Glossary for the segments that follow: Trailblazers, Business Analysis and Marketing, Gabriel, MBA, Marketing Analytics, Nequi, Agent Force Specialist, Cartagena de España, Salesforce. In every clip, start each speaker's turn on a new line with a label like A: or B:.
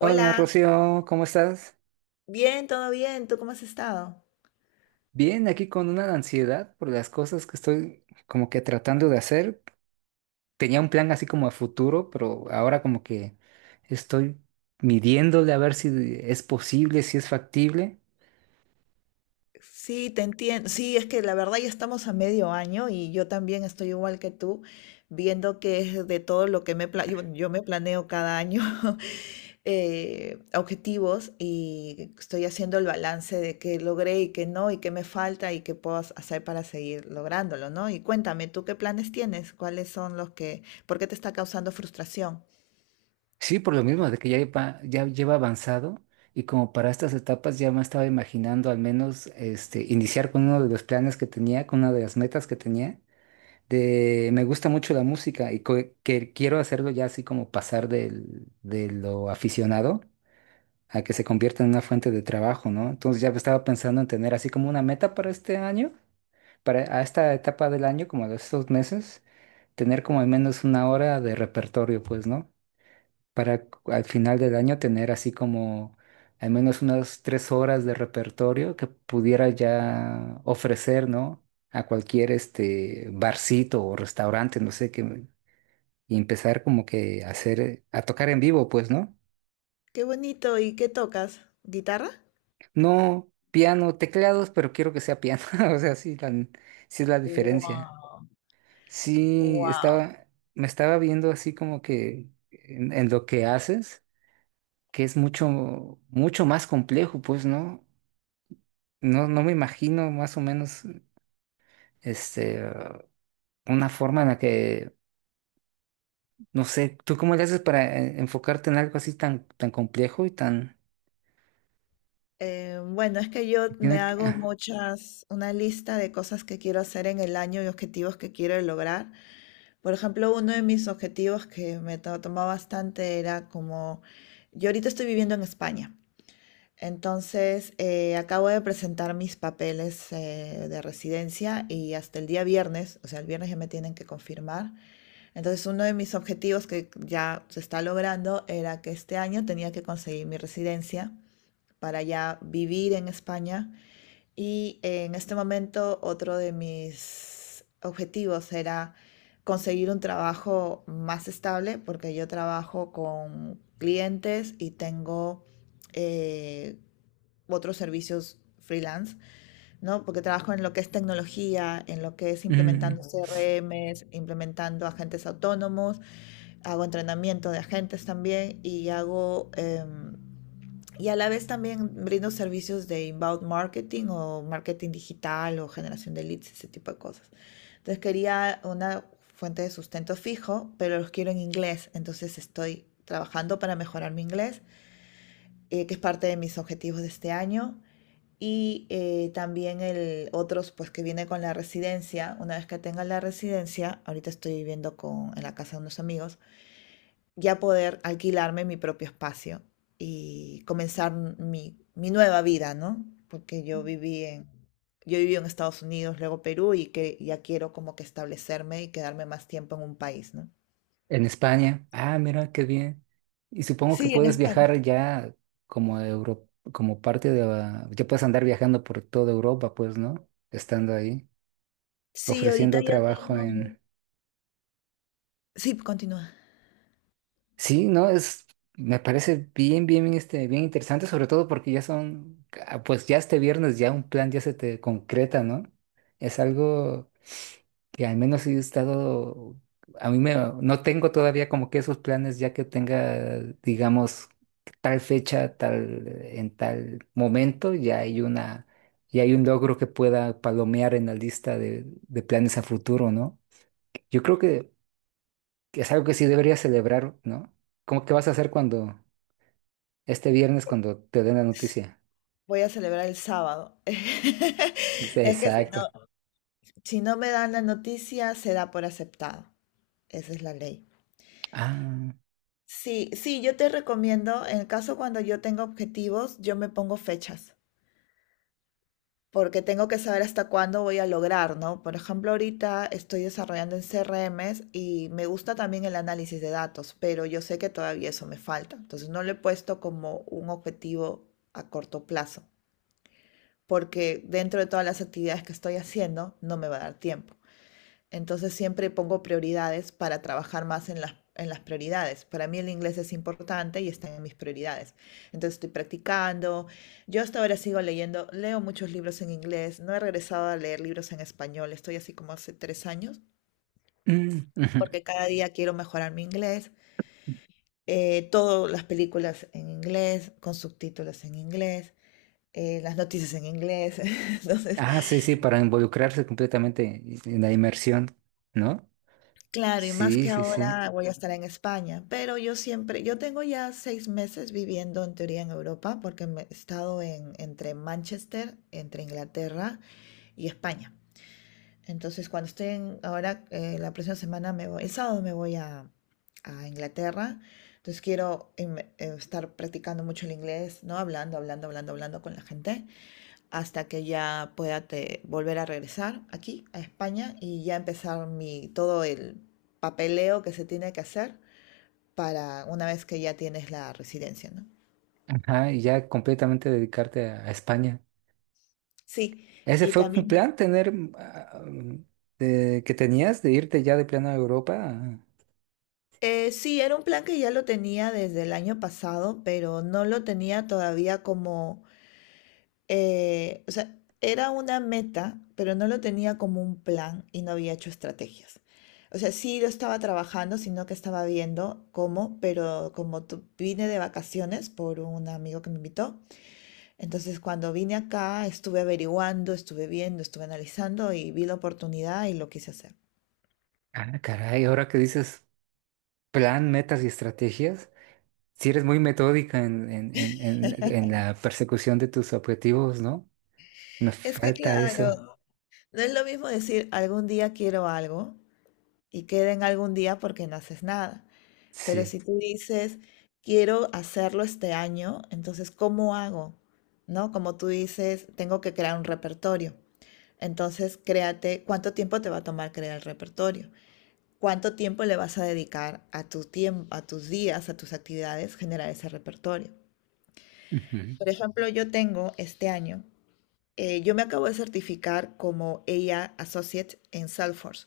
A: Hola Rocío, ¿cómo estás?
B: bien, todo bien, ¿tú cómo has estado?
A: Bien, aquí con una ansiedad por las cosas que estoy como que tratando de hacer. Tenía un plan así como a futuro, pero ahora como que estoy midiéndole a ver si es posible, si es factible.
B: Sí, te entiendo. Sí, es que la verdad ya estamos a medio año y yo también estoy igual que tú, viendo que es de todo lo que me yo me planeo cada año objetivos y estoy haciendo el balance de qué logré y qué no y qué me falta y qué puedo hacer para seguir lográndolo, ¿no? Y cuéntame, ¿tú qué planes tienes? ¿Cuáles son los que, por qué te está causando frustración?
A: Sí, por lo mismo de que ya lleva avanzado y como para estas etapas ya me estaba imaginando al menos este, iniciar con uno de los planes que tenía, con una de las metas que tenía. Me gusta mucho la música y que quiero hacerlo ya así como pasar de lo aficionado a que se convierta en una fuente de trabajo, ¿no? Entonces ya estaba pensando en tener así como una meta para este año, para a esta etapa del año, como de estos meses, tener como al menos una hora de repertorio, pues, ¿no? Al final del año tener así como al menos unas 3 horas de repertorio que pudiera ya ofrecer, ¿no? A cualquier este barcito o restaurante, no sé qué, y empezar como que a hacer, a tocar en vivo, pues, ¿no?
B: Qué bonito, ¿y qué tocas? ¿Guitarra?
A: No piano, teclados, pero quiero que sea piano, o sea, sí es la diferencia.
B: Wow.
A: Sí,
B: Wow.
A: estaba, me estaba viendo así como que en lo que haces que es mucho, mucho más complejo, pues, ¿no? No, no me imagino más o menos este, ah, una forma en la que, no sé, ¿tú cómo le haces para enfocarte en algo así tan, tan complejo y tan...
B: Bueno, es que yo
A: que
B: me
A: Tiene que-
B: hago
A: ah,
B: muchas, una lista de cosas que quiero hacer en el año y objetivos que quiero lograr. Por ejemplo, uno de mis objetivos que me tomó bastante era como, yo ahorita estoy viviendo en España, entonces acabo de presentar mis papeles de residencia y hasta el día viernes, o sea, el viernes ya me tienen que confirmar. Entonces, uno de mis objetivos que ya se está logrando era que este año tenía que conseguir mi residencia, para ya vivir en España. Y en este momento otro de mis objetivos era conseguir un trabajo más estable porque yo trabajo con clientes y tengo eh, otros servicios freelance, ¿no? Porque trabajo en lo que es tecnología, en lo que es implementando
A: mm,
B: CRMs, implementando agentes autónomos, hago entrenamiento de agentes también y y a la vez también brindo servicios de inbound marketing o marketing digital o generación de leads, ese tipo de cosas. Entonces quería una fuente de sustento fijo, pero los quiero en inglés. Entonces estoy trabajando para mejorar mi inglés, que es parte de mis objetivos de este año. Y también el otros, pues que viene con la residencia. Una vez que tenga la residencia, ahorita estoy viviendo con, en la casa de unos amigos, ya poder alquilarme mi propio espacio y comenzar mi nueva vida, ¿no? Porque yo viví en Estados Unidos, luego Perú, y que ya quiero como que establecerme y quedarme más tiempo en un país, ¿no?
A: en España, ah, mira, qué bien. Y supongo que
B: Sí, en
A: puedes
B: España.
A: viajar ya como Euro, como parte de... la- Ya puedes andar viajando por toda Europa, pues, ¿no? Estando ahí,
B: Sí, ahorita
A: ofreciendo
B: ya
A: trabajo.
B: tengo. Sí, continúa.
A: Sí, no, es, me parece bien, este, bien interesante, sobre todo porque ya son, ah, pues ya este viernes ya un plan ya se te concreta, ¿no? Es algo que al menos sí he estado, a mí me, no tengo todavía como que esos planes ya que tenga, digamos, tal fecha, tal, en tal momento, ya hay una, ya hay un logro que pueda palomear en la lista de planes a futuro, ¿no? Yo creo que es algo que sí deberías celebrar, ¿no? ¿Cómo que vas a hacer cuando, este viernes, cuando te den la
B: Sí,
A: noticia?
B: voy a celebrar el sábado.
A: Dice,
B: Es que si
A: exacto.
B: no, si no me dan la noticia, se da por aceptado. Esa es la ley.
A: Ah,
B: Sí, sí, yo te recomiendo, en el caso cuando yo tengo objetivos, yo me pongo fechas, porque tengo que saber hasta cuándo voy a lograr, ¿no? Por ejemplo, ahorita estoy desarrollando en CRMs y me gusta también el análisis de datos, pero yo sé que todavía eso me falta, entonces no lo he puesto como un objetivo a corto plazo, porque dentro de todas las actividades que estoy haciendo, no me va a dar tiempo. Entonces siempre pongo prioridades para trabajar más en en las prioridades. Para mí el inglés es importante y está en mis prioridades. Entonces estoy practicando. Yo hasta ahora sigo leyendo, leo muchos libros en inglés. No he regresado a leer libros en español. Estoy así como hace 3 años
A: mm, ujú.
B: porque cada día quiero mejorar mi inglés. Todas las películas en inglés, con subtítulos en inglés, las noticias en inglés. Entonces
A: Ah, sí, sí, para involucrarse completamente en la inmersión, ¿no?
B: claro, y más
A: Sí,
B: que
A: sí, sí.
B: ahora voy a estar en España, pero yo siempre, yo tengo ya 6 meses viviendo en teoría en Europa, porque he estado en, entre Manchester, entre Inglaterra y España. Entonces, cuando estoy en, ahora, la próxima semana me voy, el sábado me voy a Inglaterra, entonces quiero estar practicando mucho el inglés, ¿no? Hablando, hablando, hablando, hablando con la gente hasta que ya pueda volver a regresar aquí a España y ya empezar todo el papeleo que se tiene que hacer para una vez que ya tienes la residencia, ¿no?
A: Ajá, y ya completamente dedicarte a España.
B: Sí,
A: Ese
B: y
A: fue un
B: también,
A: plan tener ah, que tenías de irte ya de plano a Europa.
B: sí, era un plan que ya lo tenía desde el año pasado, pero no lo tenía todavía como o sea, era una meta, pero no lo tenía como un plan y no había hecho estrategias. O sea, sí lo estaba trabajando, sino que estaba viendo cómo, pero como vine de vacaciones por un amigo que me invitó, entonces cuando vine acá estuve averiguando, estuve viendo, estuve analizando y vi la oportunidad y lo quise hacer.
A: Ah, caray, ahora que dices plan, metas y estrategias. Si eres muy metódica en la persecución de tus objetivos, ¿no? Nos
B: Es que
A: falta eso.
B: claro, no es lo mismo decir algún día quiero algo y queda en algún día porque no haces nada. Pero
A: Sí.
B: si tú dices, quiero hacerlo este año, entonces, ¿cómo hago? ¿No? Como tú dices, tengo que crear un repertorio. Entonces, créate cuánto tiempo te va a tomar crear el repertorio. ¿Cuánto tiempo le vas a dedicar a tu tiempo, a tus días, a tus actividades, generar ese repertorio?
A: Ujú.
B: Por ejemplo, yo tengo este año, yo me acabo de certificar como ella Associate en Salesforce.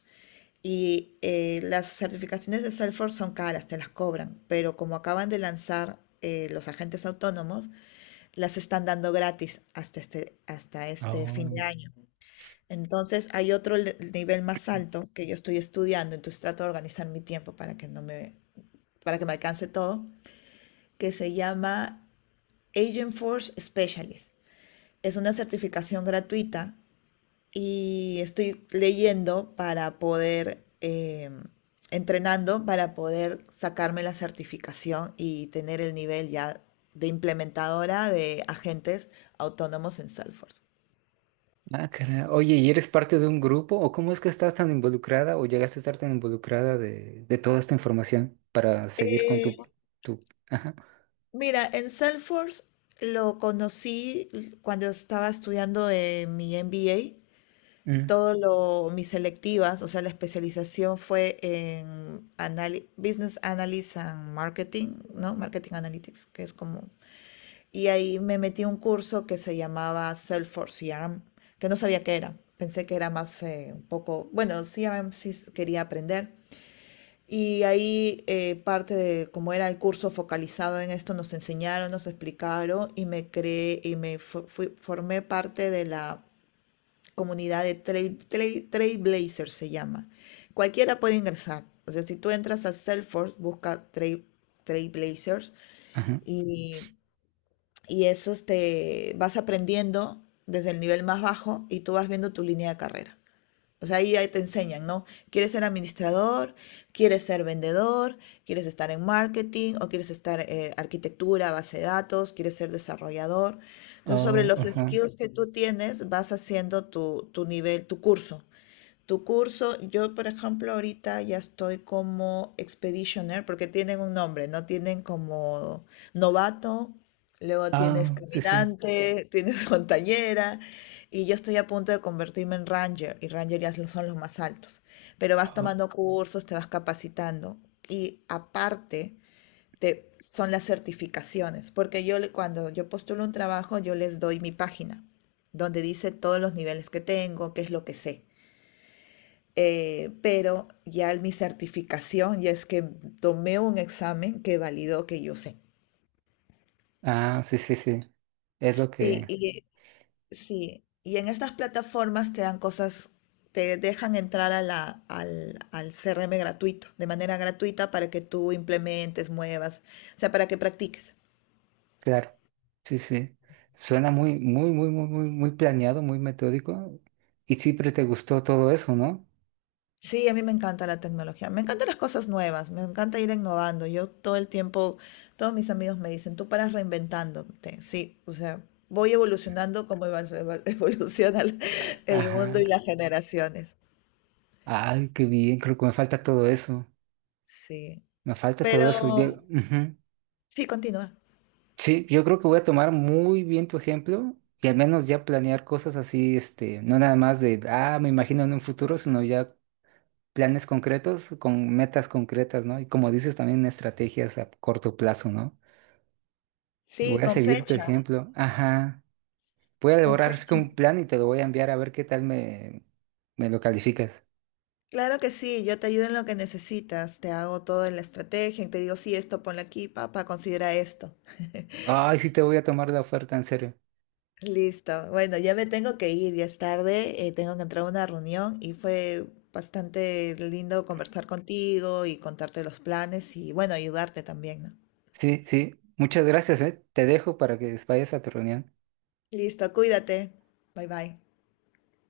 B: Y las certificaciones de Salesforce son caras, te las cobran, pero como acaban de lanzar los agentes autónomos, las están dando gratis hasta este fin de
A: Oh.
B: año. Entonces hay otro nivel más alto que yo estoy estudiando, entonces trato de organizar mi tiempo para que no me, para que me alcance todo, que se llama Agent Force Specialist. Es una certificación gratuita y estoy leyendo para poder, entrenando para poder sacarme la certificación y tener el nivel ya de implementadora de agentes autónomos en Salesforce.
A: Ah, caray. Oye, ¿y eres parte de un grupo? ¿O cómo es que estás tan involucrada o llegaste a estar tan involucrada de toda esta información para seguir con
B: Eh,
A: tu, tu... Ajá.
B: mira, en Salesforce lo conocí cuando estaba estudiando mi MBA.
A: Mm.
B: Todo lo, mis selectivas, o sea, la especialización fue en Business Analysis and Marketing, ¿no? Marketing Analytics, que es como. Y ahí me metí a un curso que se llamaba Salesforce CRM, que no sabía qué era. Pensé que era más un poco, bueno, CRM sí quería aprender. Y ahí parte de como era el curso focalizado en esto, nos enseñaron, nos explicaron y me creé y me formé parte de la comunidad de Trailblazers se llama. Cualquiera puede ingresar. O sea, si tú entras a Salesforce, busca Trailblazers
A: Ajá.
B: y y eso te vas aprendiendo desde el nivel más bajo y tú vas viendo tu línea de carrera. O sea, ahí te enseñan, ¿no? ¿Quieres ser administrador? ¿Quieres ser vendedor? ¿Quieres estar en marketing? ¿O quieres estar en arquitectura, base de datos? ¿Quieres ser desarrollador? Entonces, sobre
A: Oh,
B: los
A: ajá.
B: skills que tú tienes, vas haciendo tu nivel, tu curso. Tu curso, yo por ejemplo ahorita ya estoy como expeditioner porque tienen un nombre, ¿no? Tienen como novato, luego tienes
A: Ah, sí, sí.
B: caminante, tienes montañera y yo estoy a punto de convertirme en ranger y ranger ya son los más altos. Pero vas
A: Oh.
B: tomando cursos, te vas capacitando y aparte te, son las certificaciones porque yo cuando yo postulo un trabajo yo les doy mi página donde dice todos los niveles que tengo, qué es lo que sé. Pero ya mi certificación, ya es que tomé un examen que validó que yo sé.
A: Ah, sí, sí, sí. Es lo
B: Sí,
A: que...
B: y, sí, y en estas plataformas te dan cosas, te dejan entrar a al CRM gratuito, de manera gratuita para que tú implementes, muevas, o sea, para que practiques.
A: Claro, sí, sí. Suena muy, muy planeado, muy metódico. Y siempre te gustó todo eso, ¿no?
B: Sí, a mí me encanta la tecnología, me encantan las cosas nuevas, me encanta ir innovando. Yo todo el tiempo, todos mis amigos me dicen, tú paras reinventándote. Sí, o sea, voy evolucionando como evoluciona el mundo
A: Ajá.
B: y las generaciones.
A: Ay, qué bien, creo que me falta todo eso.
B: Sí,
A: Me falta todo eso.
B: pero
A: Yo, ujú.
B: sí, continúa.
A: Sí, yo creo que voy a tomar muy bien tu ejemplo y al menos ya planear cosas así, este, no nada más de, ah, me imagino en un futuro, sino ya planes concretos con metas concretas, ¿no? Y como dices, también estrategias a corto plazo, ¿no?
B: Sí,
A: Voy a
B: con
A: seguir tu
B: fecha,
A: ejemplo. Ajá. Voy a
B: con
A: elaborar así
B: fecha.
A: como un plan y te lo voy a enviar a ver qué tal me, me lo calificas.
B: Claro que sí, yo te ayudo en lo que necesitas, te hago toda la estrategia, y te digo, sí, esto ponle aquí, papá, considera esto.
A: Ay, sí te voy a tomar la oferta, en serio.
B: Listo. Bueno, ya me tengo que ir, ya es tarde, tengo que entrar a una reunión y fue bastante lindo conversar contigo y contarte los planes y bueno, ayudarte también, ¿no?
A: Sí, sí. Muchas gracias, ¿eh? Te dejo para que vayas a tu reunión.
B: Listo, cuídate. Bye bye.